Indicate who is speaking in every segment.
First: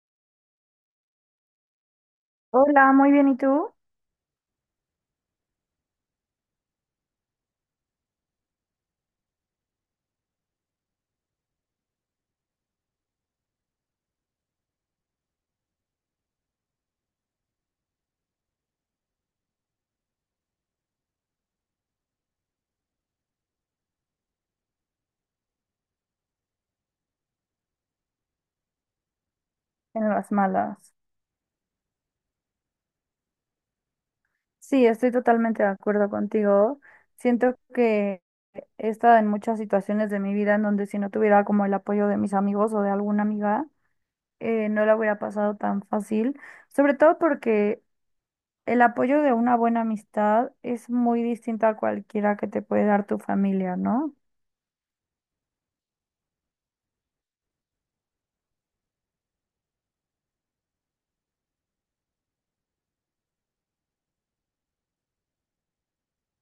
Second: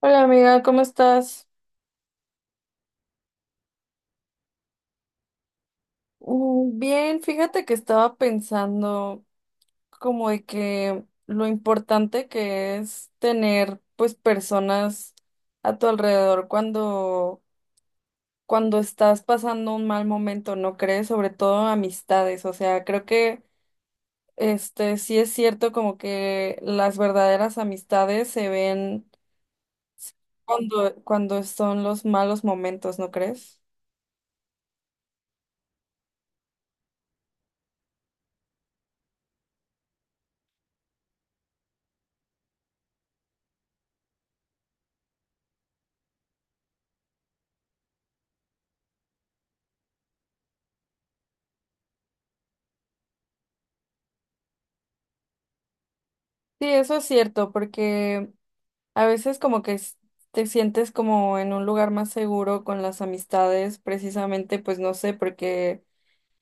Speaker 1: Hola amiga, ¿cómo estás?
Speaker 2: Hola, muy bien, ¿y tú?
Speaker 1: Mm, bien, fíjate que estaba pensando como de que lo importante que es tener pues personas a tu alrededor cuando estás pasando un mal momento, ¿no crees? Sobre todo amistades, o sea, creo que este sí es cierto como que las verdaderas amistades se ven
Speaker 2: En las malas.
Speaker 1: cuando son los malos momentos, ¿no crees?
Speaker 2: Sí, estoy totalmente de acuerdo contigo. Siento que he estado en muchas situaciones de mi vida en donde si no tuviera como el apoyo de mis amigos o de alguna amiga, no la hubiera pasado tan fácil. Sobre todo porque el apoyo de una buena amistad es muy distinto a cualquiera que te puede dar tu familia, ¿no?
Speaker 1: Sí, eso es cierto, porque a veces como que te sientes como en un lugar más seguro con las amistades, precisamente, pues no sé, porque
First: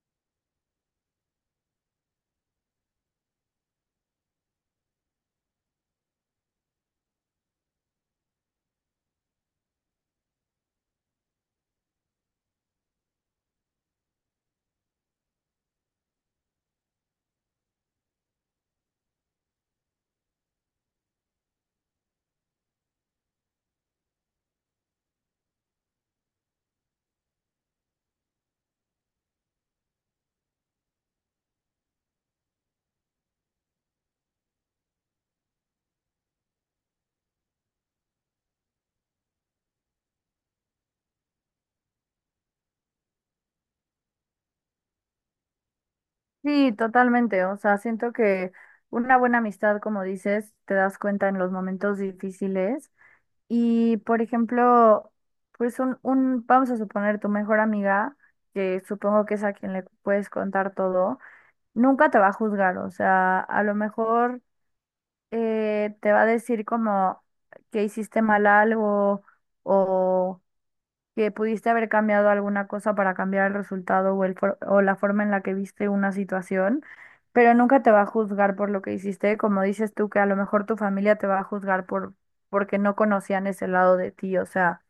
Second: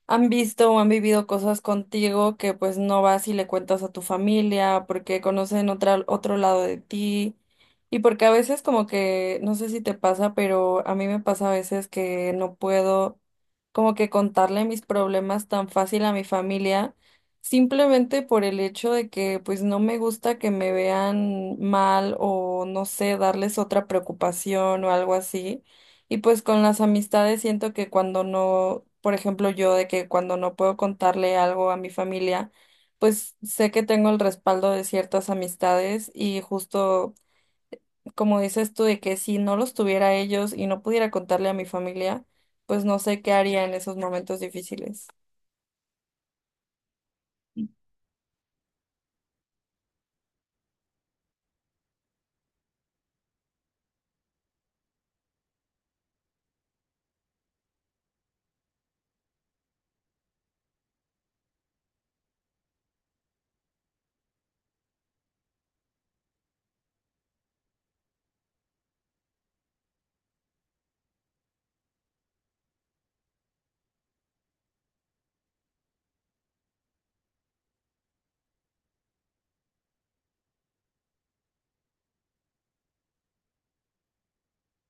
Speaker 1: han visto o han vivido cosas contigo que pues no vas y le cuentas a tu familia porque conocen otro lado de ti y porque a veces como que, no sé si te pasa, pero a mí me pasa a veces que no puedo como que contarle mis problemas tan fácil a mi familia simplemente por el hecho de que pues no me gusta que me vean mal o no sé, darles otra preocupación o algo así. Y pues con las amistades siento que cuando no, por ejemplo, yo de que cuando no puedo contarle algo a mi familia, pues sé que tengo el respaldo de ciertas amistades y justo como dices tú de que si no los tuviera ellos y no pudiera contarle a mi familia, pues no sé qué haría en esos momentos difíciles.
Speaker 2: Sí, totalmente. O sea, siento que una buena amistad, como dices, te das cuenta en los momentos difíciles. Y por ejemplo, pues vamos a suponer tu mejor amiga, que supongo que es a quien le puedes contar todo, nunca te va a juzgar, o sea, a lo mejor te va a decir como que hiciste mal algo o que pudiste haber cambiado alguna cosa para cambiar el resultado o la forma en la que viste una situación, pero nunca te va a juzgar por lo que hiciste, como dices tú, que a lo mejor tu familia te va a juzgar porque no conocían ese lado de ti, o sea,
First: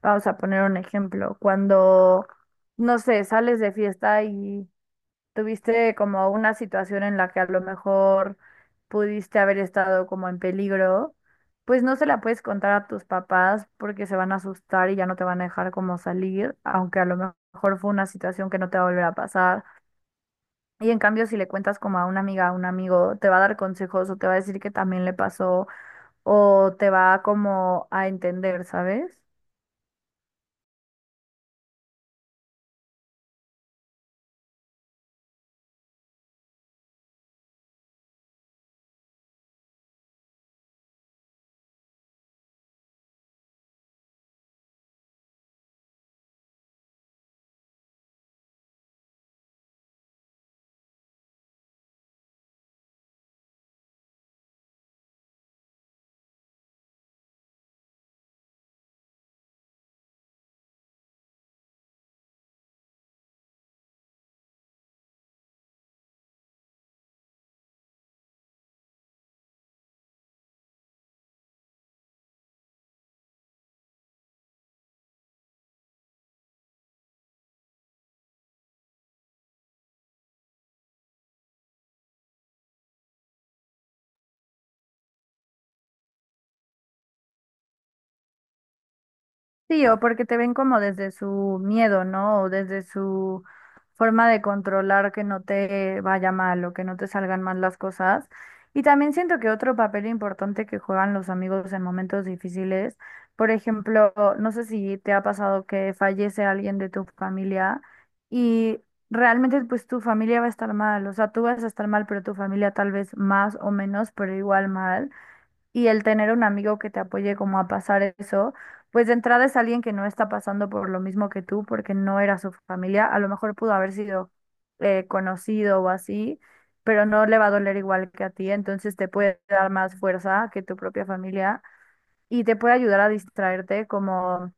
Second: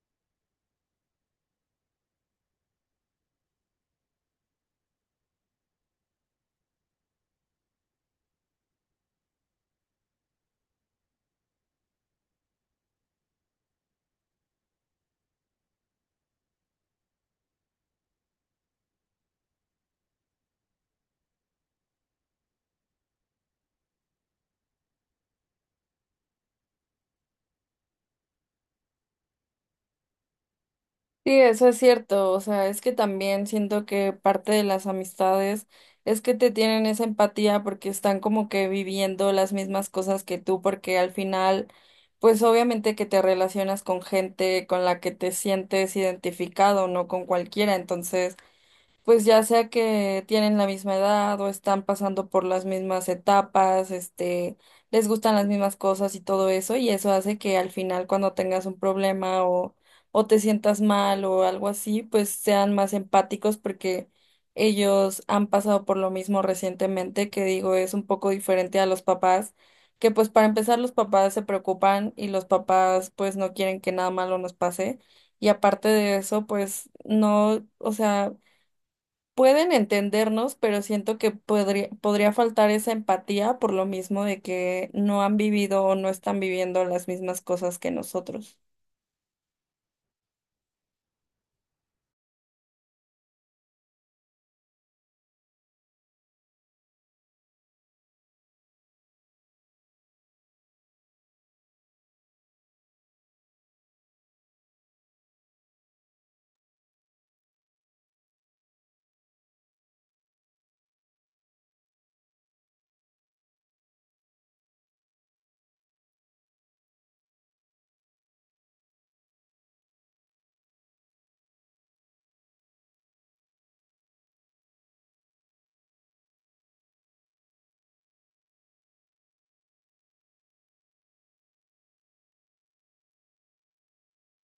Speaker 2: vamos a poner un ejemplo, cuando, no sé, sales de fiesta y ¿tuviste como una situación en la que a lo mejor pudiste haber estado como en peligro? Pues no se la puedes contar a tus papás porque se van a asustar y ya no te van a dejar como salir, aunque a lo mejor fue una situación que no te va a volver a pasar. Y en cambio, si le cuentas como a una amiga, a un amigo, te va a dar consejos o te va a decir que también le pasó o te va como a entender, ¿sabes?
Speaker 1: Sí, eso es cierto, o sea, es que también siento que parte de las amistades es que te tienen esa empatía porque están como que viviendo las mismas cosas que tú, porque al final, pues obviamente que te relacionas con gente con la que te sientes identificado, no con cualquiera, entonces pues ya sea que tienen la misma edad o están pasando por las mismas etapas, les gustan las mismas cosas y todo eso, y eso hace que al final cuando tengas un problema o te sientas mal o algo así, pues sean más empáticos porque ellos han pasado por lo mismo recientemente, que digo, es un poco diferente a los papás, que pues para empezar los papás se preocupan y los papás pues no quieren que nada malo nos pase. Y aparte de eso, pues no, o sea, pueden entendernos, pero siento que podría faltar esa empatía por lo mismo de que no han vivido o no están viviendo las mismas cosas que nosotros.
Speaker 2: Sí, o porque te ven como desde su miedo, ¿no? O desde su forma de controlar que no te vaya mal o que no te salgan mal las cosas. Y también siento que otro papel importante que juegan los amigos en momentos difíciles, por ejemplo, no sé si te ha pasado que fallece alguien de tu familia y realmente pues tu familia va a estar mal, o sea, tú vas a estar mal, pero tu familia tal vez más o menos, pero igual mal, y el tener un amigo que te apoye como a pasar eso, pues de entrada es alguien que no está pasando por lo mismo que tú, porque no era su familia, a lo mejor pudo haber sido conocido o así, pero no le va a doler igual que a ti, entonces te puede dar más fuerza que tu propia familia y te puede ayudar a distraerte como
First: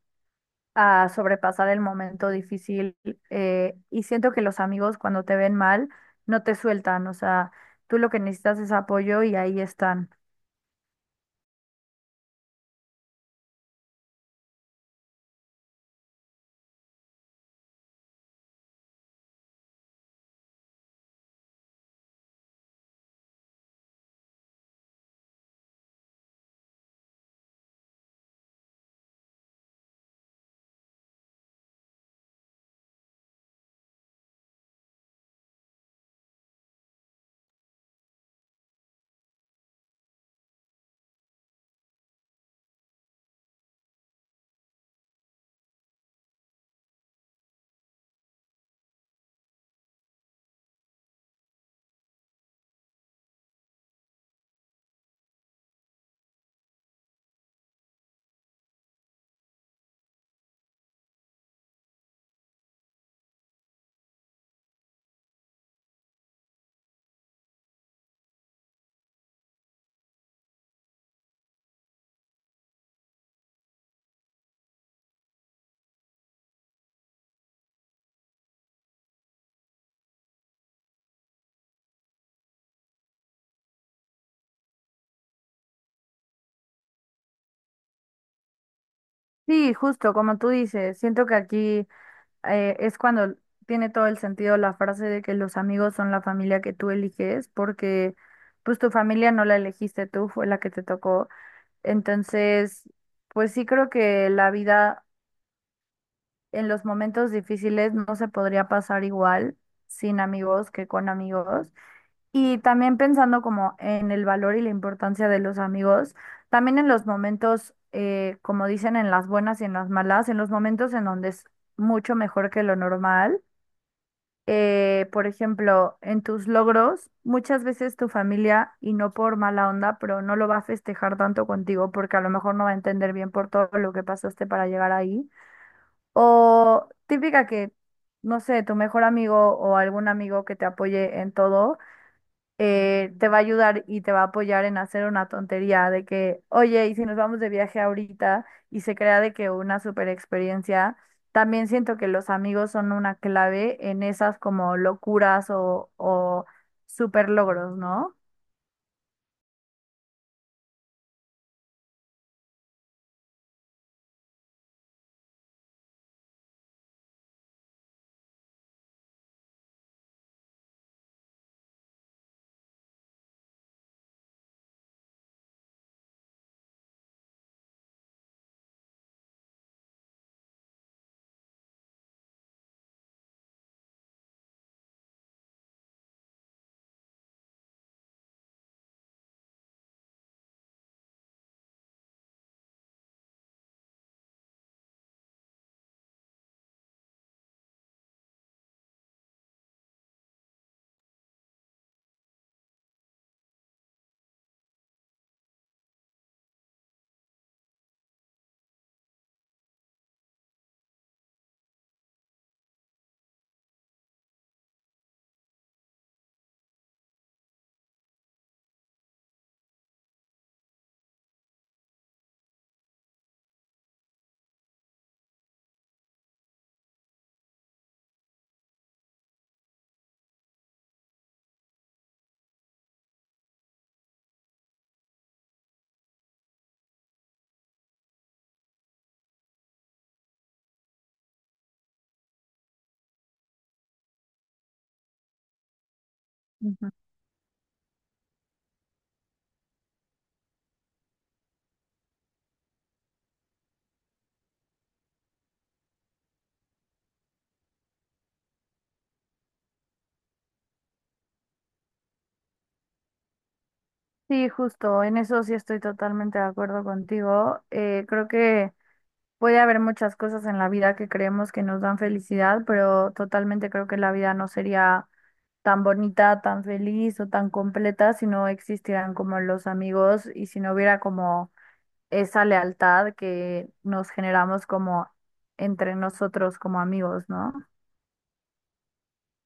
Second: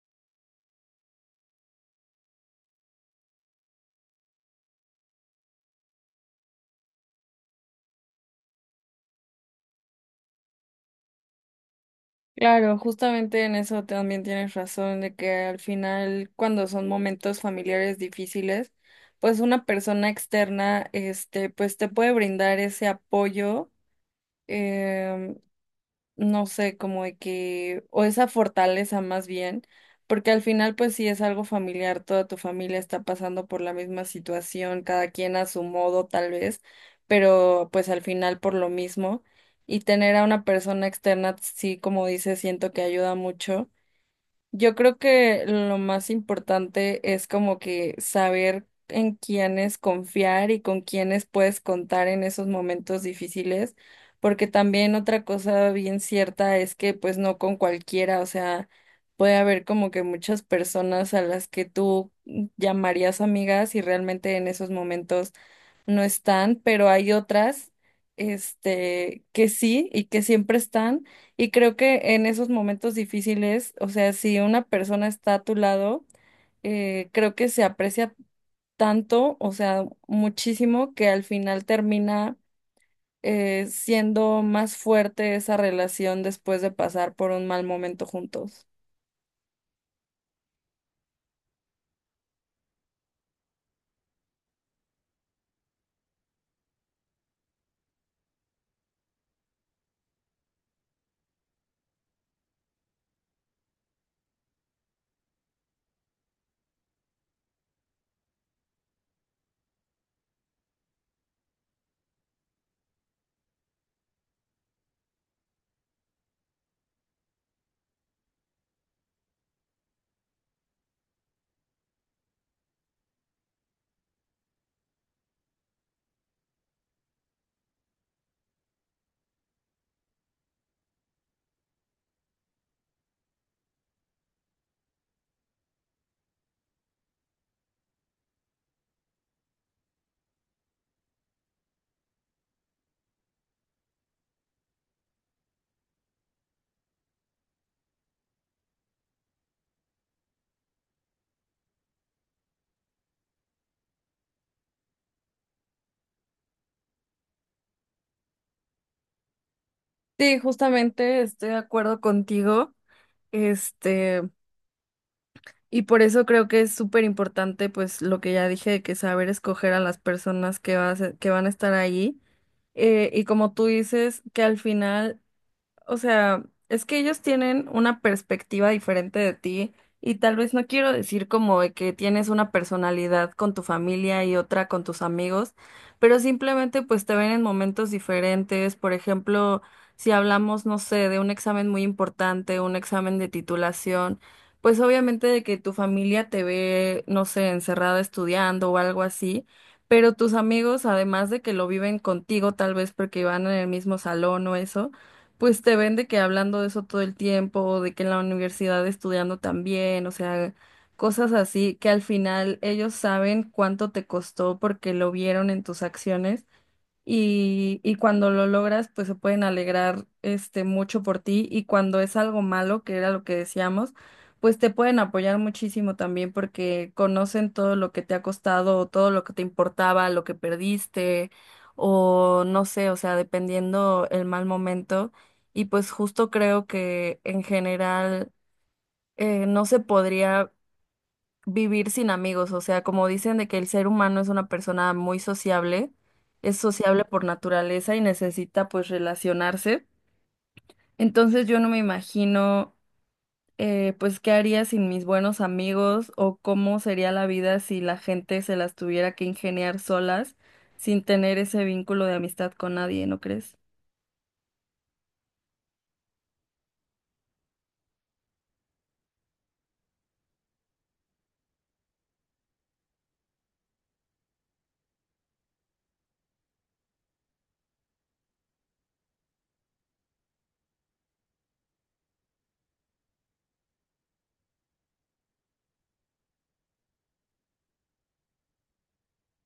Speaker 2: a sobrepasar el momento difícil. Y siento que los amigos cuando te ven mal no te sueltan, o sea, tú lo que necesitas es apoyo y ahí están.
Speaker 1: Claro, justamente en eso también tienes razón, de que al final, cuando son momentos familiares difíciles, pues una persona externa, este, pues te puede brindar ese apoyo, em, no sé, como de que, o esa fortaleza más bien, porque al final pues sí es algo familiar, toda tu familia está pasando por la misma situación, cada quien a su modo tal vez, pero pues al final por lo mismo, y tener a una persona externa, sí, como dices, siento que ayuda mucho. Yo creo que lo más importante es como que saber en quiénes confiar y con quiénes puedes contar en esos momentos difíciles, porque también otra cosa bien cierta es que pues no con cualquiera, o sea, puede haber como que muchas personas a las que tú llamarías amigas y realmente en esos momentos no están, pero hay otras, este, que sí y que siempre están. Y creo que en esos momentos difíciles, o sea, si una persona está a tu lado, creo que se aprecia tanto, o sea, muchísimo, que al final termina siendo más fuerte esa relación después de pasar por un mal momento juntos.
Speaker 2: Sí, justo como tú dices, siento que aquí es cuando tiene todo el sentido la frase de que los amigos son la familia que tú eliges, porque pues tu familia no la elegiste tú, fue la que te tocó. Entonces, pues sí creo que la vida en los momentos difíciles no se podría pasar igual sin amigos que con amigos. Y también pensando como en el valor y la importancia de los amigos, también en los momentos, como dicen, en las buenas y en las malas, en los momentos en donde es mucho mejor que lo normal, por ejemplo, en tus logros, muchas veces tu familia, y no por mala onda, pero no lo va a festejar tanto contigo porque a lo mejor no va a entender bien por todo lo que pasaste para llegar ahí. O típica que, no sé, tu mejor amigo o algún amigo que te apoye en todo te va a ayudar y te va a apoyar en hacer una tontería de que, oye, y si nos vamos de viaje ahorita y se crea de que una super experiencia, también siento que los amigos son una clave en esas como locuras o super logros, ¿no?
Speaker 1: Sí, justamente estoy de acuerdo contigo. Este, Y por eso creo que es súper importante, pues lo que ya dije, de que saber escoger a las personas vas que van a estar ahí. Y como tú dices, que al final, o sea, es que ellos tienen una perspectiva diferente de ti y tal vez no quiero decir como de que tienes una personalidad con tu familia y otra con tus amigos, pero simplemente pues te ven en momentos diferentes. Por ejemplo, si hablamos, no sé, de un examen muy importante, un examen de titulación, pues obviamente de que tu familia te ve, no sé, encerrada estudiando o algo así. Pero tus amigos, además de que lo viven contigo, tal vez porque van en el mismo salón o eso, pues te ven de que hablando de eso todo el tiempo, de que en la universidad estudiando también, o sea, cosas así que al final ellos saben cuánto te costó porque lo vieron en tus acciones y cuando lo logras, pues se pueden alegrar este mucho por ti y cuando es algo malo, que era lo que decíamos, pues te pueden apoyar muchísimo también porque conocen todo lo que te ha costado, o todo lo que te importaba, lo que perdiste o no sé, o sea, dependiendo el mal momento y pues justo creo que en general no se podría vivir sin amigos, o sea, como dicen de que el ser humano es una persona muy sociable, es
Speaker 2: Ujú.
Speaker 1: sociable por naturaleza y necesita pues relacionarse. Entonces yo no me imagino, pues qué haría sin mis buenos amigos o cómo sería la vida si la gente se las tuviera que ingeniar solas sin tener ese vínculo de amistad con nadie, ¿no crees?
Speaker 2: Sí, justo, en eso sí estoy totalmente de acuerdo contigo. Creo que... puede haber muchas cosas en la vida que creemos que nos dan felicidad, pero totalmente creo que la vida no sería tan bonita, tan feliz o tan completa si no existieran como los amigos y si no hubiera como esa lealtad que nos generamos como entre nosotros como amigos, ¿no?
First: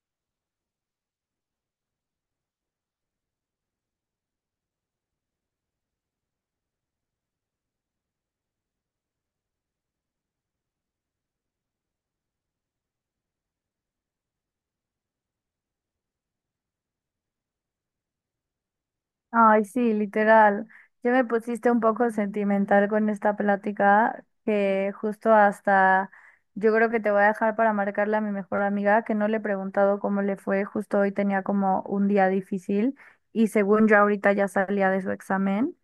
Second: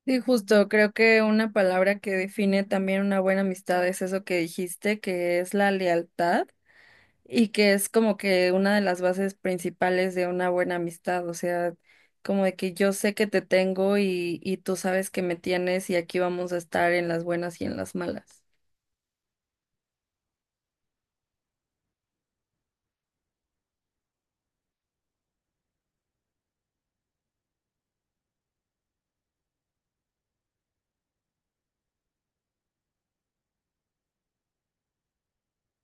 Speaker 1: Sí, justo, creo que una palabra que define también una buena amistad es eso que dijiste, que es la lealtad. Y que es como que una de las bases principales de una buena amistad, o sea, como de que yo sé que te tengo y tú sabes que me tienes y aquí vamos a estar en las buenas y en las malas.
Speaker 2: Ay, sí, literal. Ya me pusiste un poco sentimental con esta plática que justo hasta yo creo que te voy a dejar para marcarle a mi mejor amiga que no le he preguntado cómo le fue. Justo hoy tenía como un día difícil y según yo ahorita ya salía de su examen.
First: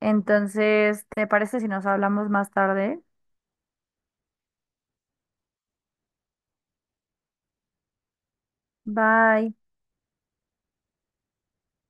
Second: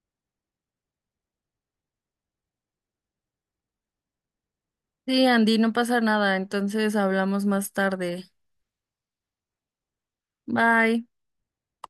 Speaker 2: Entonces, ¿te parece si nos hablamos más tarde?
Speaker 1: Sí, Andy, no pasa nada, entonces hablamos más tarde.
Speaker 2: Bye.
Speaker 1: Bye.